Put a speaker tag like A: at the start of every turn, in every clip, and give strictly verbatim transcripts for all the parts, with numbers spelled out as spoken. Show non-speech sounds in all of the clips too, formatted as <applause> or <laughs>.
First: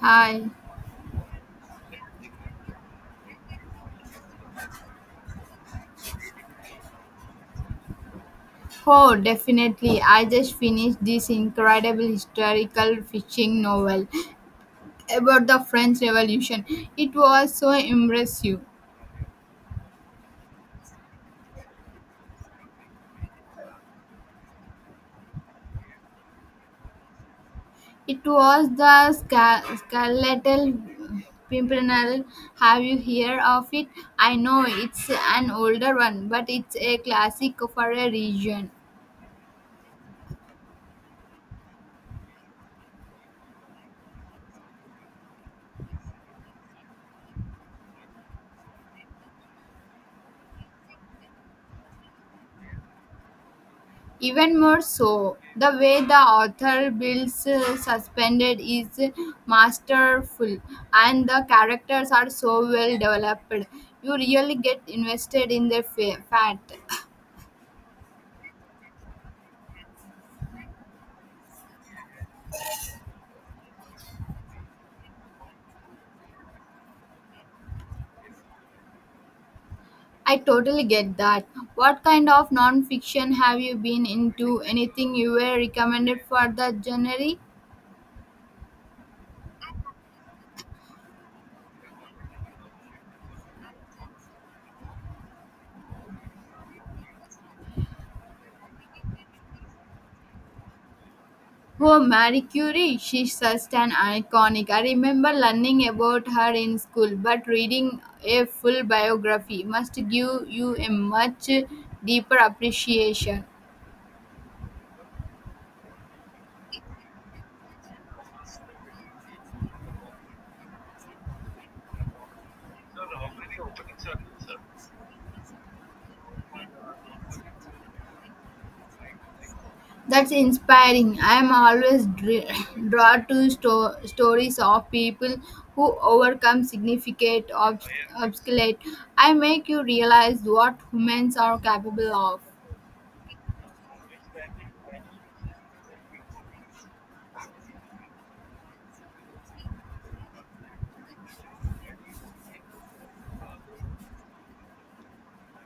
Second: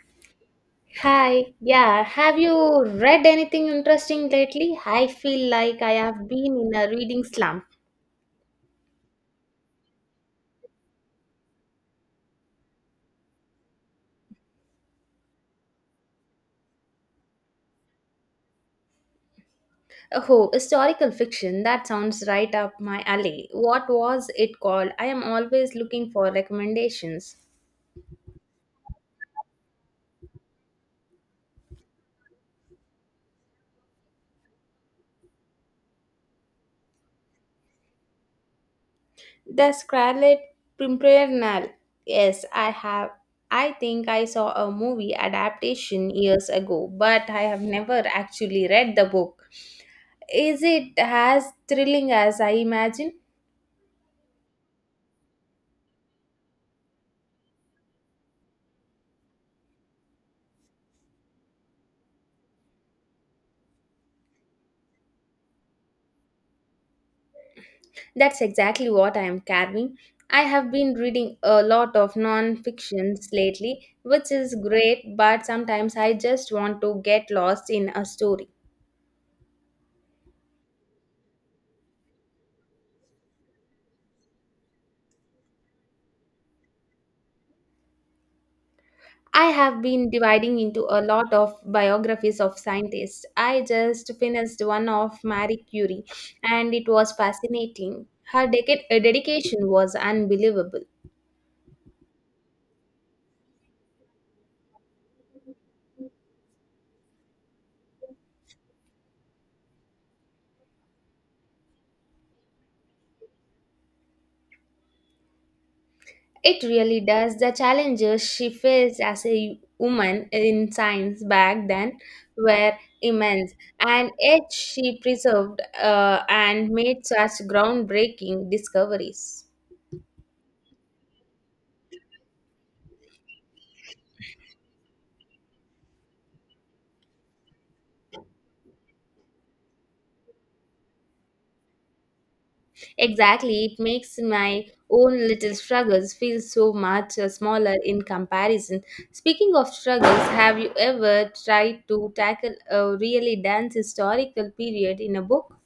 A: Hi.
B: Hi, yeah, have you read anything interesting lately? I feel like I have been in a reading slump.
A: Oh, definitely. I just finished this incredible historical fiction novel about the French Revolution. It was so impressive.
B: Oh, historical fiction, that sounds right up my alley. What was it called? I am always looking for recommendations.
A: It was the Scar- Scarlet Pimpernel. Have you heard of it? I know it's an older one, but it's a classic for a region.
B: The Scarlet Pimpernel. Yes, I have. I think I saw a movie adaptation years ago, but I have never actually read the book. Is it as thrilling as I imagine?
A: Even more so, the way the author builds uh, Suspended is masterful, and the characters are so well developed. You really get invested in their fa- fat.
B: That's exactly what I am carving. I have been reading a lot of non-fictions lately, which is great, but sometimes I just want to get lost in a story.
A: I totally get that. What kind of non fiction have you been into? Anything you were recommended for the genre?
B: I have been dividing into a lot of biographies of scientists. I just finished one of Marie Curie, and it was fascinating. Her deca- uh, dedication was unbelievable.
A: Oh, Marie Curie, she's such an iconic. I remember learning about her in school, but reading a full biography must give you a much deeper appreciation.
B: It really does. The challenges she faced as a woman in science back then were immense, and yet she preserved uh, and made such groundbreaking discoveries.
A: That's inspiring. I'm always dr- <laughs> drawn to sto- stories of people who overcome significant obs- obstacles. I make you realize what humans are capable of.
B: Exactly, it makes my own little struggles feel so much uh, smaller in comparison. Speaking of struggles, have you ever tried to tackle a really dense historical period in a book?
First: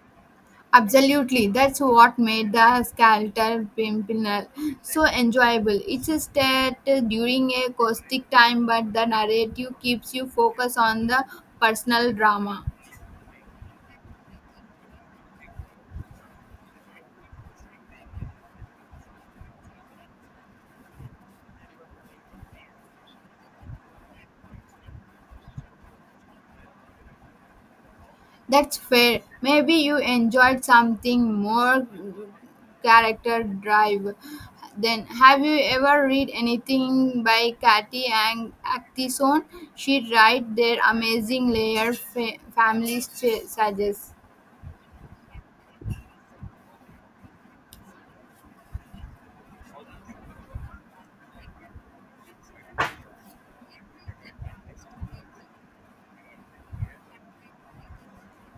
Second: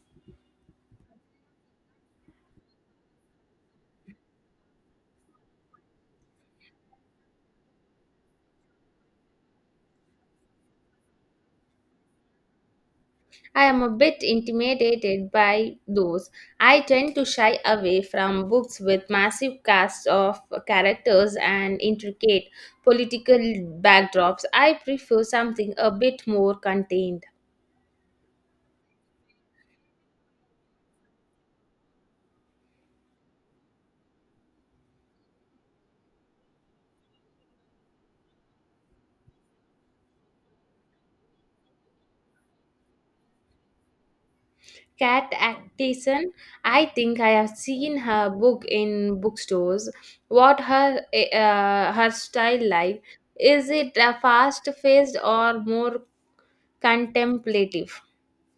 A: Absolutely, that's what made the Skeletal Pimpernel so enjoyable. It's a stat during a caustic time, but the narrative keeps you focused on the personal drama.
B: I am a bit intimidated by those. I tend to shy away from books with massive casts of characters and intricate political backdrops. I prefer something a bit more contained.
A: That's fair. Maybe you enjoyed something more character drive. Then, have you ever read anything by Katy and Actison? She writes their amazing layer fa- families ch- suggests.
B: Kat Atkinson, I think I have seen her book in bookstores. What her uh, her style like? Is it uh, fast-paced or more contemplative?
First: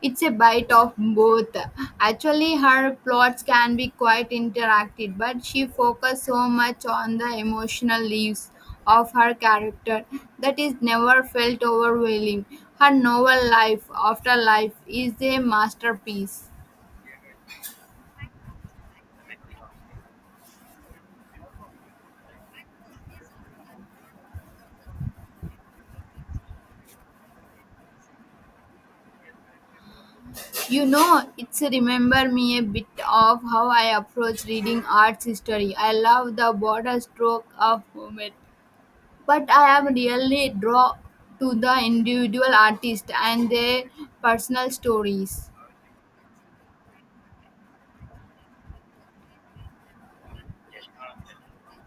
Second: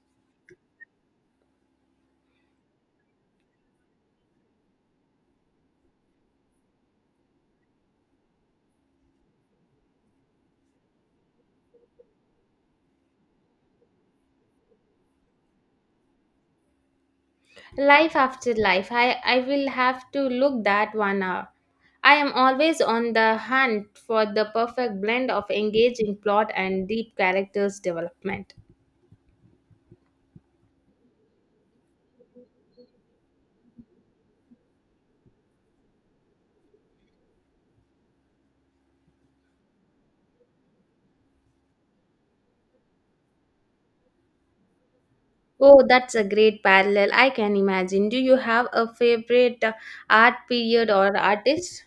A: It's a bite of both. Actually, her plots can be quite interactive, but she focuses so much on the emotional leaves of her character that is never felt overwhelming. Her novel Life After Life is a masterpiece.
B: Life after life, I, I will have to look that one hour. I am always on the hunt for the perfect blend of engaging plot and deep characters development.
A: You know, it's remember me a bit of how I approach reading arts history. I love the border stroke of Homer. But I am really drawn to the individual artist and their personal stories.
B: Oh, that's a great parallel. I can imagine. Do you have a favorite uh, art period or artist?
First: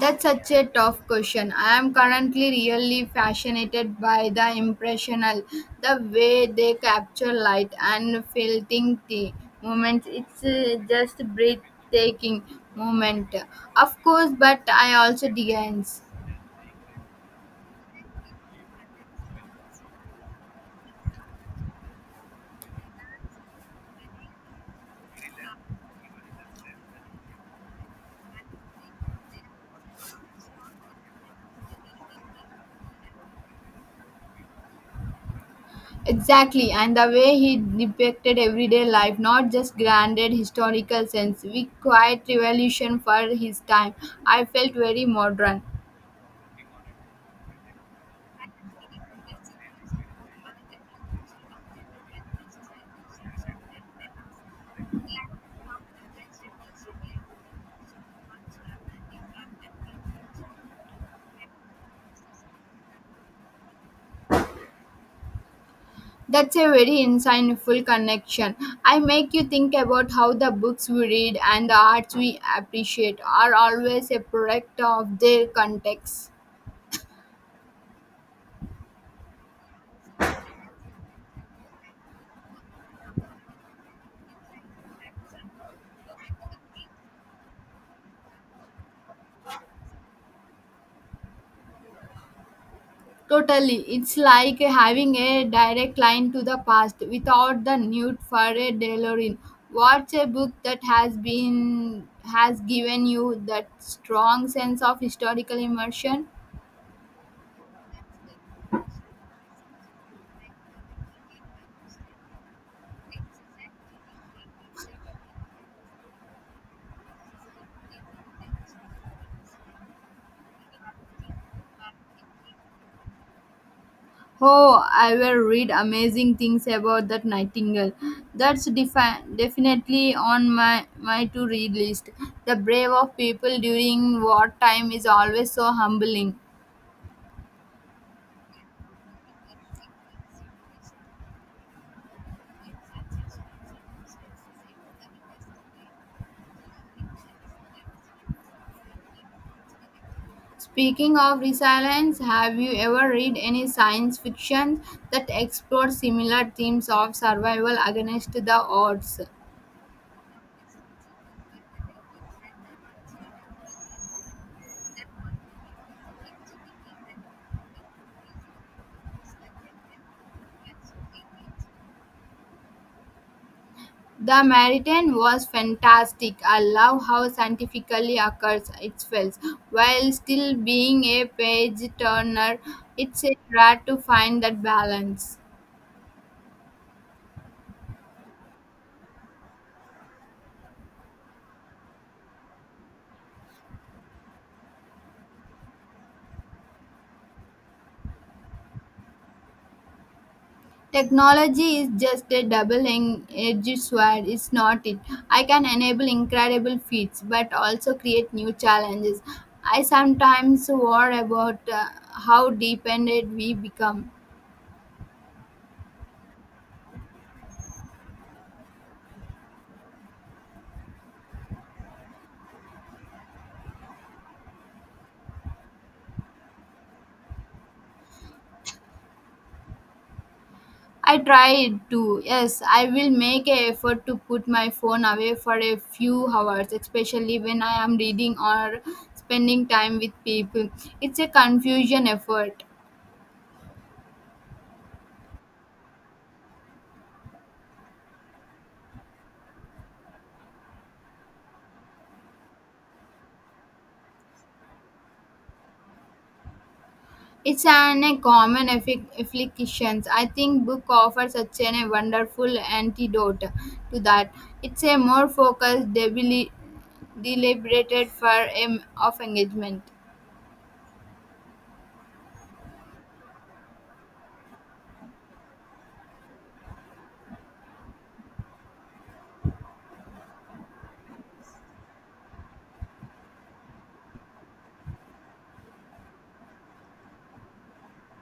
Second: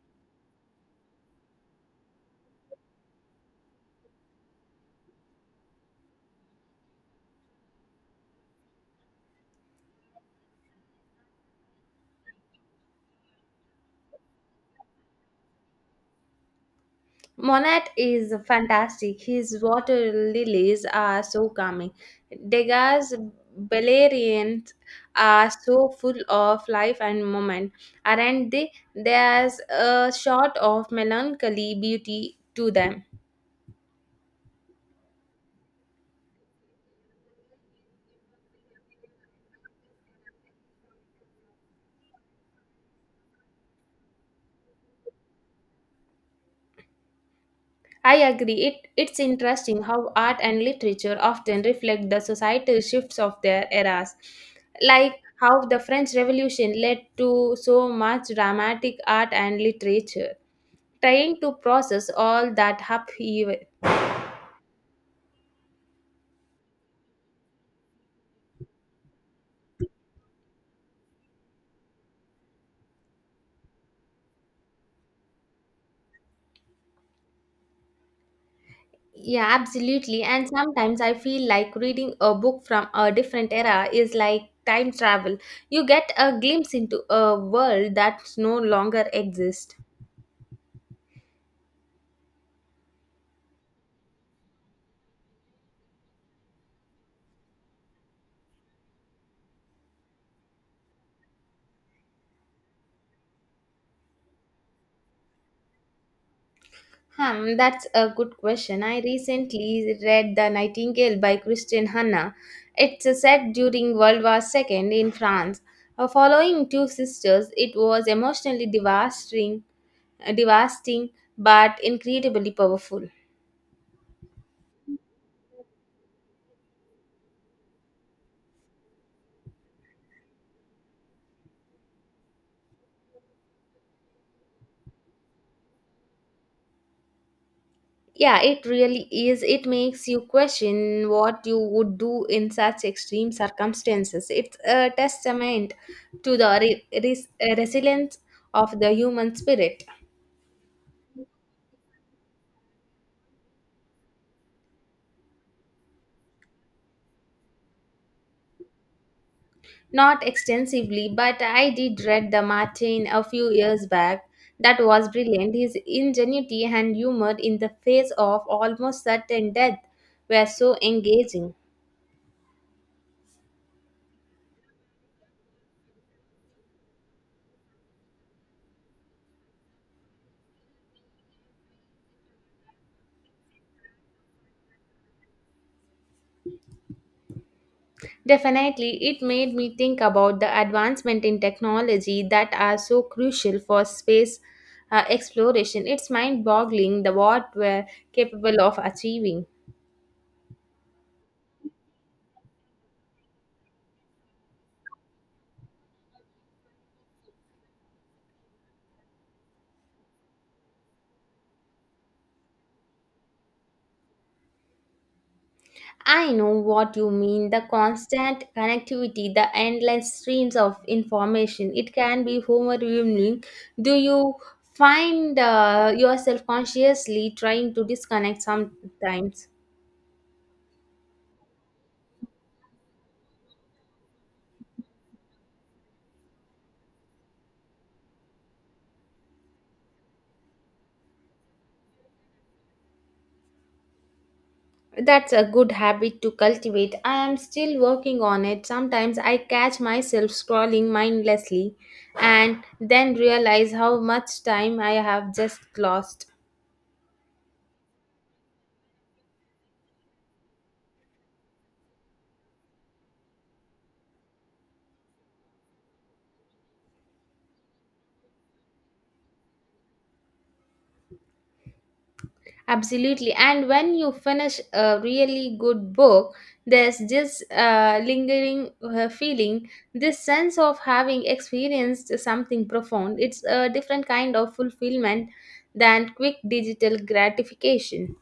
A: That's such a tough question. I am currently really fascinated by the impressional, the way they capture light and filtering the moments. It's uh, just breathtaking moment. Of course, but I also dance.
B: Monet is fantastic. His water lilies are so calming. Degas' Beleriand are so full of life and moment, aren't they? There's a shot of melancholy beauty to them.
A: Exactly, and the way he depicted everyday life, not just grounded historical sense, we quite revolution for his time. I felt very modern.
B: I agree. It, it's interesting how art and literature often reflect the societal shifts of their eras, like how the French Revolution led to so much dramatic art and literature. trying to process all that upheaval.
A: That's a very insightful connection. I make you think about how the books we read and the arts we appreciate are always a product of their context.
B: Yeah, absolutely. And sometimes I feel like reading a book from a different era is like time travel. You get a glimpse into a world that no longer exists.
A: Totally. It's like having a direct line to the past without the need for a DeLorean. What's a book that has been has given you that strong sense of historical immersion?
B: Hmm, that's a good question. I recently read The Nightingale by Christian Hanna. It's set during World War Two in France. Uh, following two sisters, it was emotionally devastating, devastating but incredibly powerful.
A: Oh, I will read amazing things about that Nightingale. That's defi- definitely on my, my to read list. The brave of people during wartime is always so humbling.
B: Yeah, it really is. It makes you question what you would do in such extreme circumstances. It's a testament to the re- res- uh, resilience of the human spirit.
A: Speaking of resilience, have you ever read any science fiction that explores similar themes of survival against the odds?
B: Not extensively, but I did read the Martin a few years back. That was brilliant. His ingenuity and humor in the face of almost certain death were so engaging.
A: The Meridian was fantastic. I love how scientifically occurs it feels, while still being a page turner. It's a rare to find that balance.
B: Definitely, it made me think about the advancement in technology that are so crucial for space uh, exploration. It's mind boggling the what we're capable of achieving.
A: Technology is just a double-edged sword, is not it? I can enable incredible feats, but also create new challenges. I sometimes worry about uh, how dependent we become.
B: I know what you mean the constant connectivity, the endless streams of information. It can be overwhelming. Do you find uh, yourself consciously trying to disconnect sometimes?
A: I tried to, yes, I will make an effort to put my phone away for a few hours, especially when I am reading or spending time with people. It's a confusion effort.
B: That's a good habit to cultivate. I am still working on it. Sometimes I catch myself scrolling mindlessly and then realize how much time I have just lost.
A: It's an a common affi- affliction. I think book offers such an, a wonderful antidote to that. It's a more focused, debili- deliberated form of engagement.
B: Absolutely. And when you finish a really good book, there's this uh, lingering uh, feeling, this sense of having experienced something profound. It's a different kind of fulfillment than quick digital gratification.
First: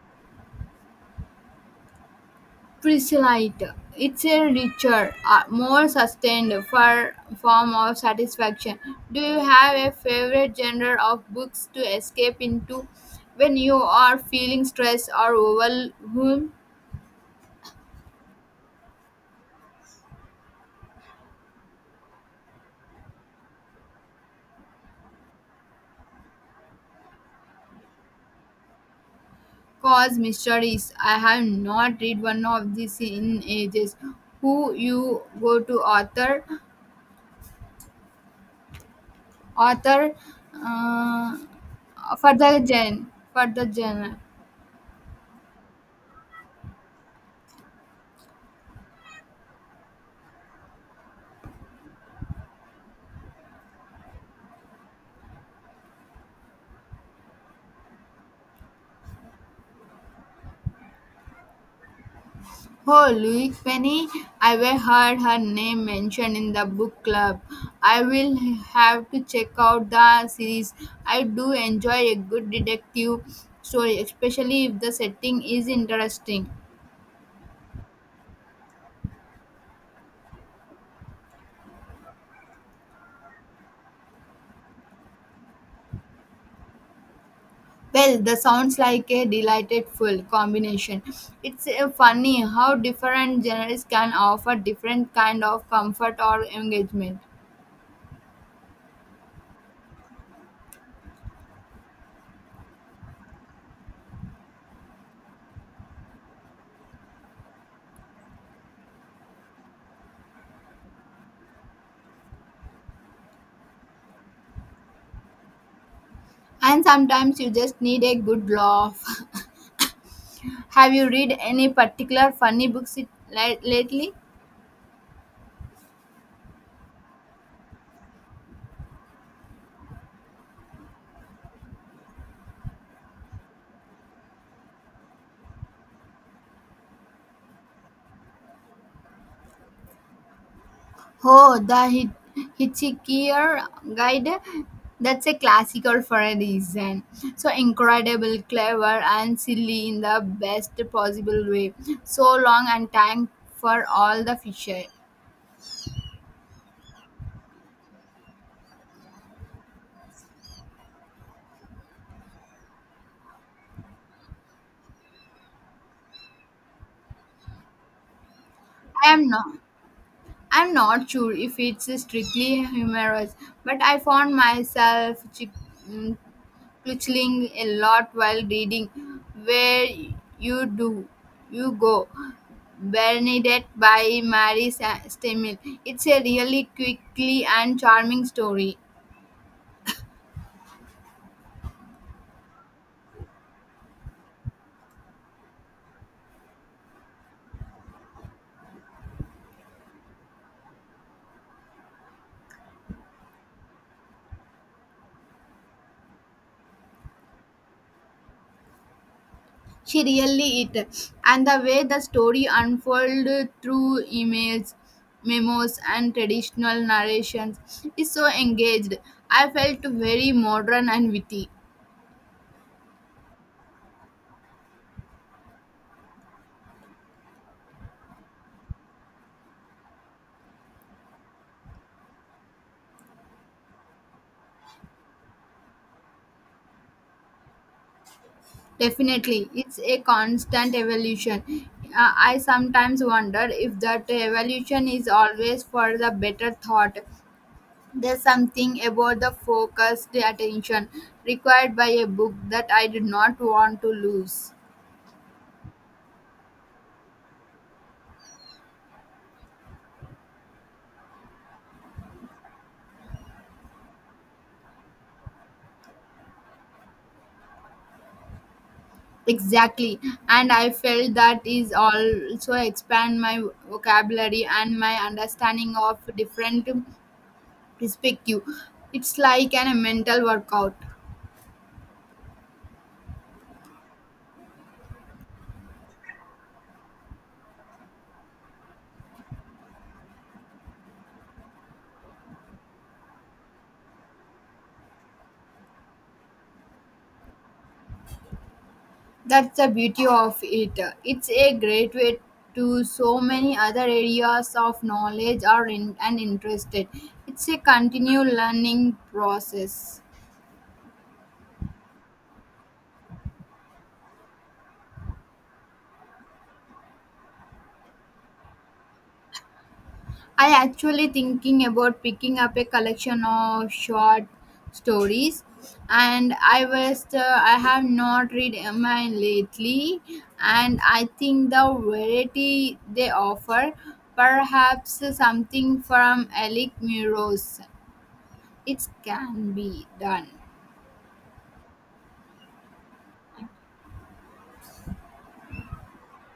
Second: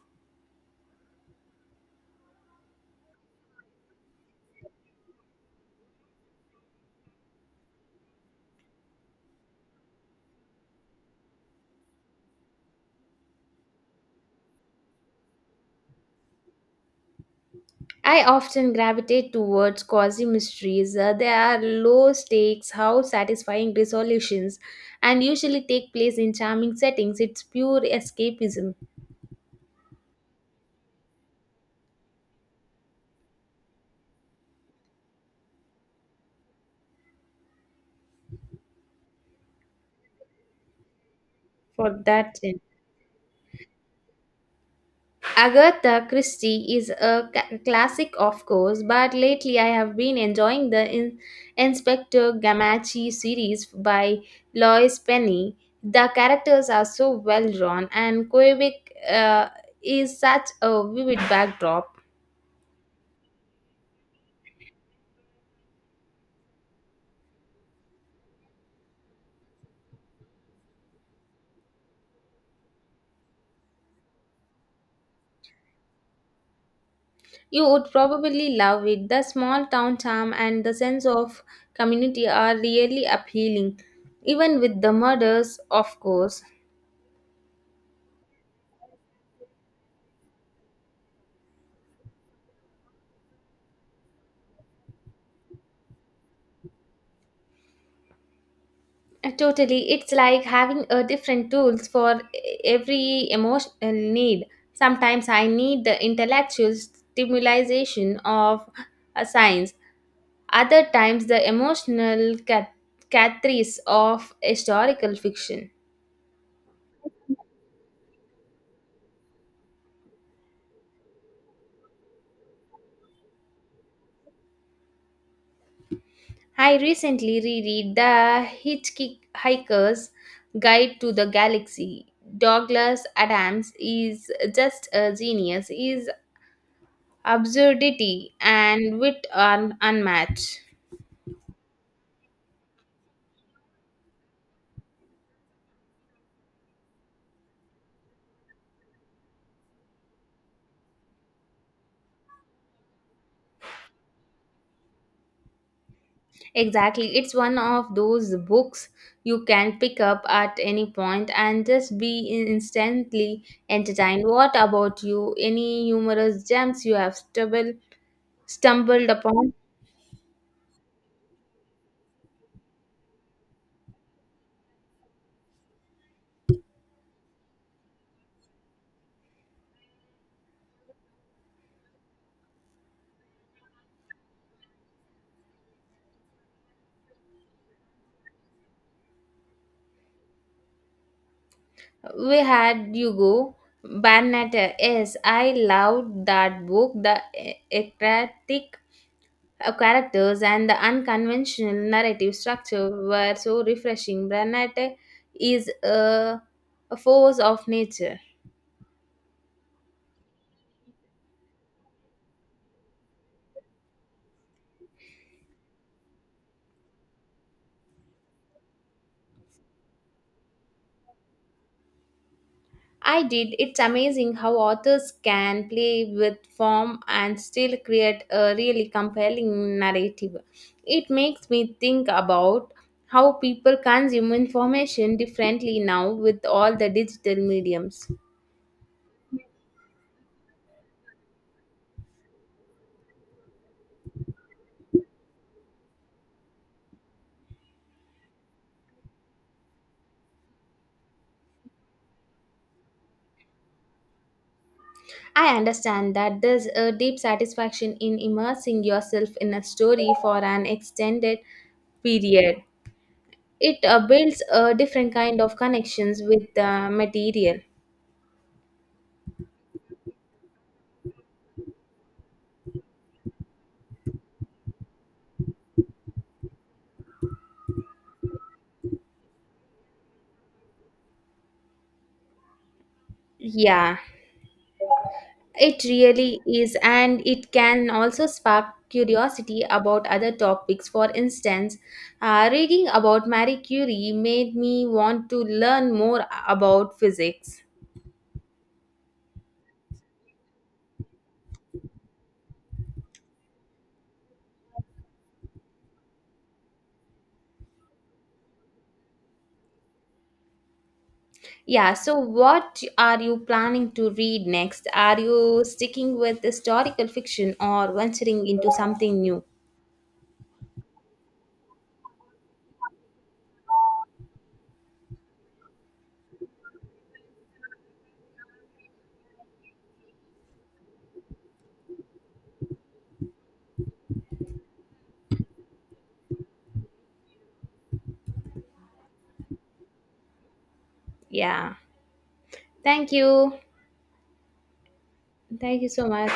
A: Precisely, it's a richer, uh, more sustained for form of satisfaction. Do you have a favorite genre of books to escape into when you are feeling stressed or overwhelmed?
B: I often gravitate towards cozy mysteries. Uh, they are low stakes, how satisfying resolutions, and usually take place in charming settings. It's pure escapism
A: Cause mysteries. I have not read one of these in ages. Who you go to author, author, uh,
B: for
A: for
B: that sense.
A: the gen, for the genre.
B: Agatha Christie is a ca- classic, of course, but lately I have been enjoying the in- Inspector Gamachi series by Lois Penny. The characters are so well drawn, and Quebec uh, is such a vivid backdrop.
A: Oh, Louise Penny. I have heard her name mentioned in the book club. I will have to check out the series. I do enjoy a good detective story, especially if the setting is interesting.
B: You would probably love it. The small town charm and the sense of community are really appealing, even with the murders, of course.
A: Well, that sounds like a delightful combination. It's uh, funny how different genres can offer different kind of comfort or engagement.
B: Uh, Totally, it's like having a different tools for e- every emotional need. Sometimes I need the intellectual stimulation of a science. Other times the emotional cat- catharsis of historical fiction.
A: And sometimes you just need a good laugh. <laughs> Have you read any particular funny books it- li- lately?
B: I recently reread The Hitchhiker's Guide to the Galaxy. Douglas Adams is just a genius. His absurdity and wit are unmatched.
A: Oh, the hit, Hitchhiker Guide. That's a classical for a reason. So incredible, clever, and silly in the best possible way. So long and time for all the fisher.
B: Exactly. It's one of those books you can pick up at any point and just be instantly entertained. What about you? Any humorous gems you have stumbled stumbled
A: I am
B: upon?
A: not. I'm not sure if it's strictly humorous, but I found myself chi- mm, Twitching a lot while reading. Where you do you go? Bernadette by Mary Sa- Stemmel. It's a really quickly and charming story.
B: We had Hugo Bernat. Yes, I loved that book. The e- eclectic uh, characters and the unconventional narrative structure were so refreshing. Bernat is a, a force of nature.
A: She really it, and the way the story unfolded through emails, memos, and traditional narrations is so engaged. I felt very modern and witty.
B: I did. It's amazing how authors can play with form and still create a really compelling narrative. It makes me think about how people consume information differently now with all the digital mediums.
A: Definitely, it's a constant evolution. Uh, I sometimes wonder if that evolution is always for the better thought. There's something about the focused attention required by a book that I did not want to lose.
B: I understand that there's a deep satisfaction in immersing yourself in a story for an extended period. It uh, builds a different kind of connections with the material.
A: Exactly, and I felt that is also expand my vocabulary and my understanding of different perspective. It's like an, a mental workout.
B: Yeah, It really is, and it can also spark curiosity about other topics. For instance, uh, reading about Marie Curie made me want to learn more about physics.
A: That's the beauty of it. It's a great way to so many other areas of knowledge or in, and interested. It's a continual learning process.
B: Yeah, so what are you planning to read next? Are you sticking with historical fiction or venturing into something new?
A: I actually thinking about picking up a collection of short stories and I was uh, I have not read mine lately and I think the variety they offer perhaps something from Alec Muros. It can be done.
B: Yeah, thank you. Thank you so much.